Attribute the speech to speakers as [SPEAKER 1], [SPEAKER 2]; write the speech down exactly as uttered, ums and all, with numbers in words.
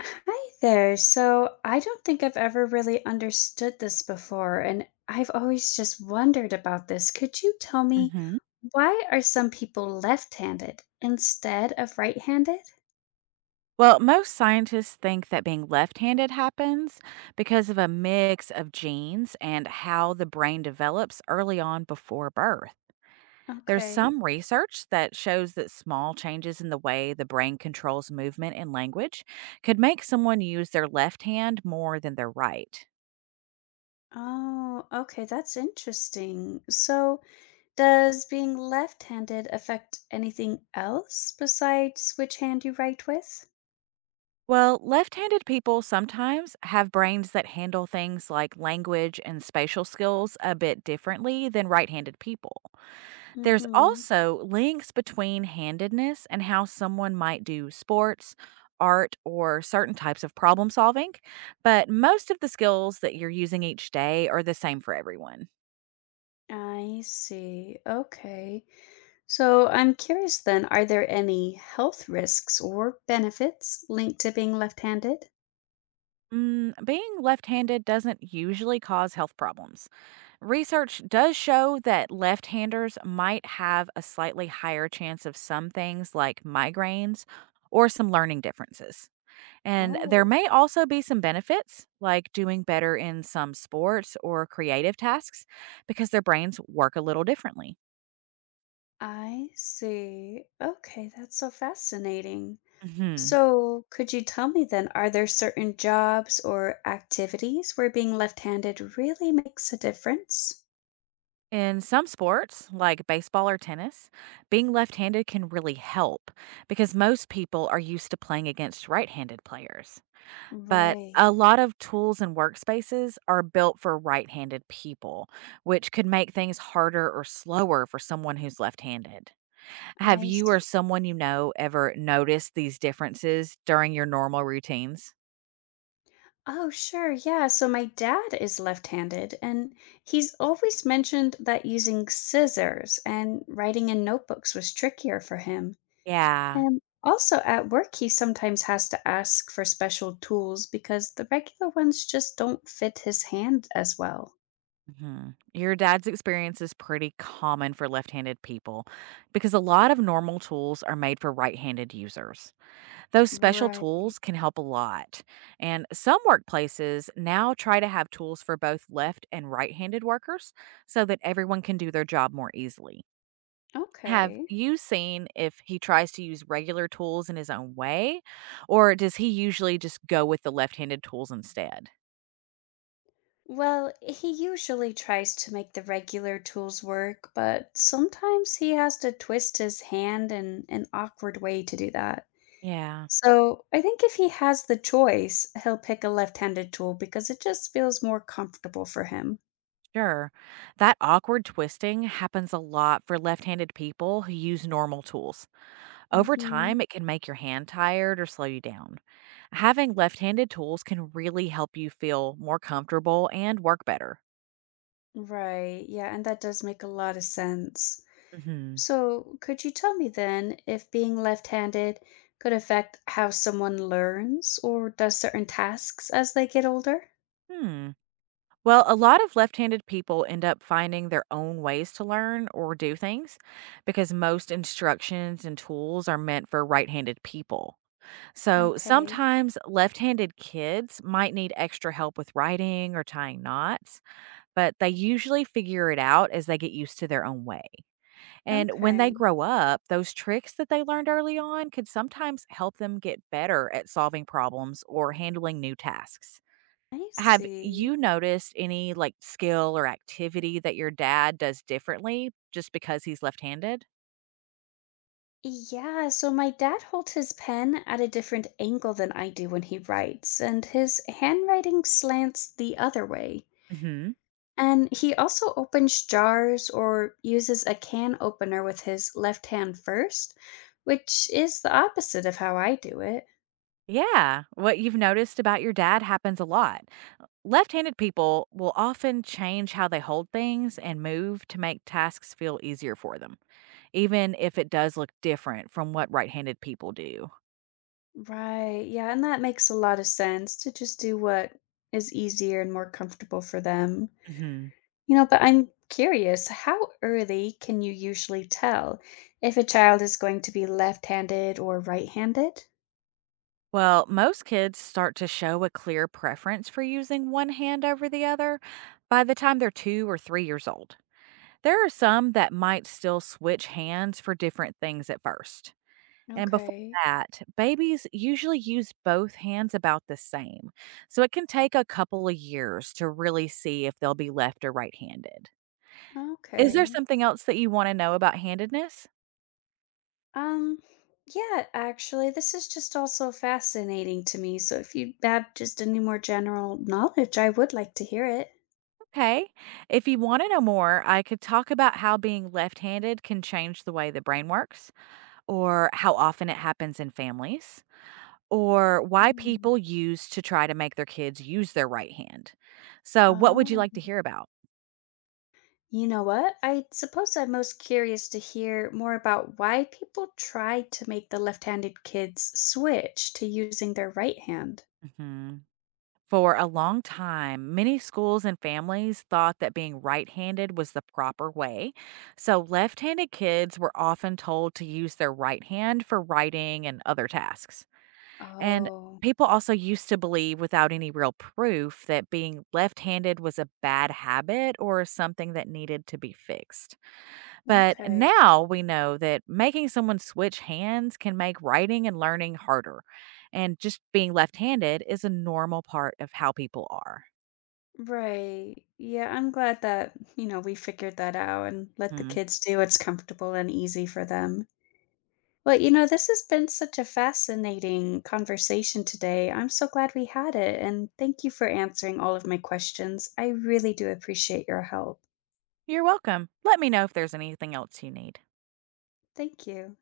[SPEAKER 1] Hi there. So, I don't think I've ever really understood this before, and I've always just wondered about this. Could you tell me
[SPEAKER 2] Mhm.
[SPEAKER 1] why are some people left-handed instead of right-handed?
[SPEAKER 2] Well, most scientists think that being left handed happens because of a mix of genes and how the brain develops early on before birth. There's
[SPEAKER 1] Okay.
[SPEAKER 2] some research that shows that small changes in the way the brain controls movement and language could make someone use their left hand more than their right.
[SPEAKER 1] Oh, okay. That's interesting. So, does being left-handed affect anything else besides which hand you write with?
[SPEAKER 2] Well, left handed people sometimes have brains that handle things like language and spatial skills a bit differently than right handed people. There's
[SPEAKER 1] Mm-hmm.
[SPEAKER 2] also links between handedness and how someone might do sports, art, or certain types of problem solving, but most of the skills that you're using each day are the same for everyone.
[SPEAKER 1] I see. Okay. So I'm curious then, are there any health risks or benefits linked to being left-handed?
[SPEAKER 2] Mm, being left handed doesn't usually cause health problems. Research does show that left handers might have a slightly higher chance of some things like migraines or some learning differences. And there
[SPEAKER 1] Oh,
[SPEAKER 2] may also be some benefits, like doing better in some sports or creative tasks, because their brains work a little differently.
[SPEAKER 1] I see. Okay, that's so fascinating.
[SPEAKER 2] hmm
[SPEAKER 1] So could you tell me then, are there certain jobs or activities where being left-handed really makes a difference?
[SPEAKER 2] In some sports, like baseball or tennis, being left handed can really help because most people are used to playing against right handed players. But a
[SPEAKER 1] Right,
[SPEAKER 2] lot of tools and workspaces are built for right handed people, which could make things harder or slower for someone who's left handed. Have
[SPEAKER 1] I
[SPEAKER 2] you or
[SPEAKER 1] see.
[SPEAKER 2] someone you know ever noticed these differences during your normal routines?
[SPEAKER 1] Oh, sure. Yeah. So my dad is left handed, and he's always mentioned that using scissors and writing in notebooks was trickier for him.
[SPEAKER 2] Yeah.
[SPEAKER 1] And also at work, he sometimes has to ask for special tools because the regular ones just don't fit his hand as well.
[SPEAKER 2] Mhm. Your dad's experience is pretty common for left handed people because a lot of normal tools are made for right handed users. Those special
[SPEAKER 1] Right.
[SPEAKER 2] tools can help a lot. And some workplaces now try to have tools for both left and right handed workers so that everyone can do their job more easily. Have
[SPEAKER 1] Okay.
[SPEAKER 2] you seen if he tries to use regular tools in his own way, or does he usually just go with the left-handed tools instead?
[SPEAKER 1] Well, he usually tries to make the regular tools work, but sometimes he has to twist his hand in an awkward way to do that.
[SPEAKER 2] Yeah,
[SPEAKER 1] So I think if he has the choice, he'll pick a left-handed tool because it just feels more comfortable for him.
[SPEAKER 2] sure. That awkward twisting happens a lot for left-handed people who use normal tools. Over
[SPEAKER 1] Mhm.
[SPEAKER 2] time, it can make your hand tired or slow you down. Having left-handed tools can really help you feel more comfortable and work better.
[SPEAKER 1] Right. Yeah, and that does make a lot of sense.
[SPEAKER 2] Mhm.
[SPEAKER 1] So could you tell me then if being left-handed could affect how someone learns or does certain tasks as they get older?
[SPEAKER 2] Hmm. Well, a lot of left handed people end up finding their own ways to learn or do things because most instructions and tools are meant for right handed people. So
[SPEAKER 1] Okay.
[SPEAKER 2] sometimes left handed kids might need extra help with writing or tying knots, but they usually figure it out as they get used to their own way. And when they
[SPEAKER 1] Okay.
[SPEAKER 2] grow up, those tricks that they learned early on could sometimes help them get better at solving problems or handling new tasks.
[SPEAKER 1] I
[SPEAKER 2] Have
[SPEAKER 1] see.
[SPEAKER 2] you noticed any like skill or activity that your dad does differently just because he's left-handed?
[SPEAKER 1] Yeah, so my dad holds his pen at a different angle than I do when he writes, and his handwriting slants the other way.
[SPEAKER 2] hmm
[SPEAKER 1] And he also opens jars or uses a can opener with his left hand first, which is the opposite of how I do it.
[SPEAKER 2] Yeah, what you've noticed about your dad happens a lot. Left handed people will often change how they hold things and move to make tasks feel easier for them, even if it does look different from what right handed people do.
[SPEAKER 1] Right, yeah, and that makes a lot of sense to just do what is easier and more comfortable for them.
[SPEAKER 2] hmm
[SPEAKER 1] You know, but I'm curious, how early can you usually tell if a child is going to be left-handed or right-handed?
[SPEAKER 2] Well, most kids start to show a clear preference for using one hand over the other by the time they're two or three years old. There are some that might still switch hands for different things at first. And before
[SPEAKER 1] Okay.
[SPEAKER 2] that, babies usually use both hands about the same. So it can take a couple of years to really see if they'll be left or right handed. Is there
[SPEAKER 1] Okay.
[SPEAKER 2] something else that you want to know about handedness?
[SPEAKER 1] Um, yeah, actually, this is just also fascinating to me. So if you have just any more general knowledge, I would like to hear it.
[SPEAKER 2] Okay. If you want to know more, I could talk about how being left handed can change the way the brain works or how often it happens in families. Or why
[SPEAKER 1] Hmm.
[SPEAKER 2] people use to try to make their kids use their right hand. So, what would you
[SPEAKER 1] Oh,
[SPEAKER 2] like to hear about?
[SPEAKER 1] you know what? I suppose I'm most curious to hear more about why people try to make the left-handed kids switch to using their right hand.
[SPEAKER 2] hmm For a long time, many schools and families thought that being right handed was the proper way. So, left handed kids were often told to use their right hand for writing and other tasks. And
[SPEAKER 1] Oh,
[SPEAKER 2] people also used to believe, without any real proof, that being left handed was a bad habit or something that needed to be fixed. But
[SPEAKER 1] okay.
[SPEAKER 2] now we know that making someone switch hands can make writing and learning harder. And just being left handed is a normal part of how people are.
[SPEAKER 1] Right. Yeah, I'm glad that, you know, we figured that out and let the
[SPEAKER 2] Mm.
[SPEAKER 1] kids do what's comfortable and easy for them. Well, you know, this has been such a fascinating conversation today. I'm so glad we had it. And thank you for answering all of my questions. I really do appreciate your help.
[SPEAKER 2] You're welcome. Let me know if there's anything else you need.
[SPEAKER 1] Thank you.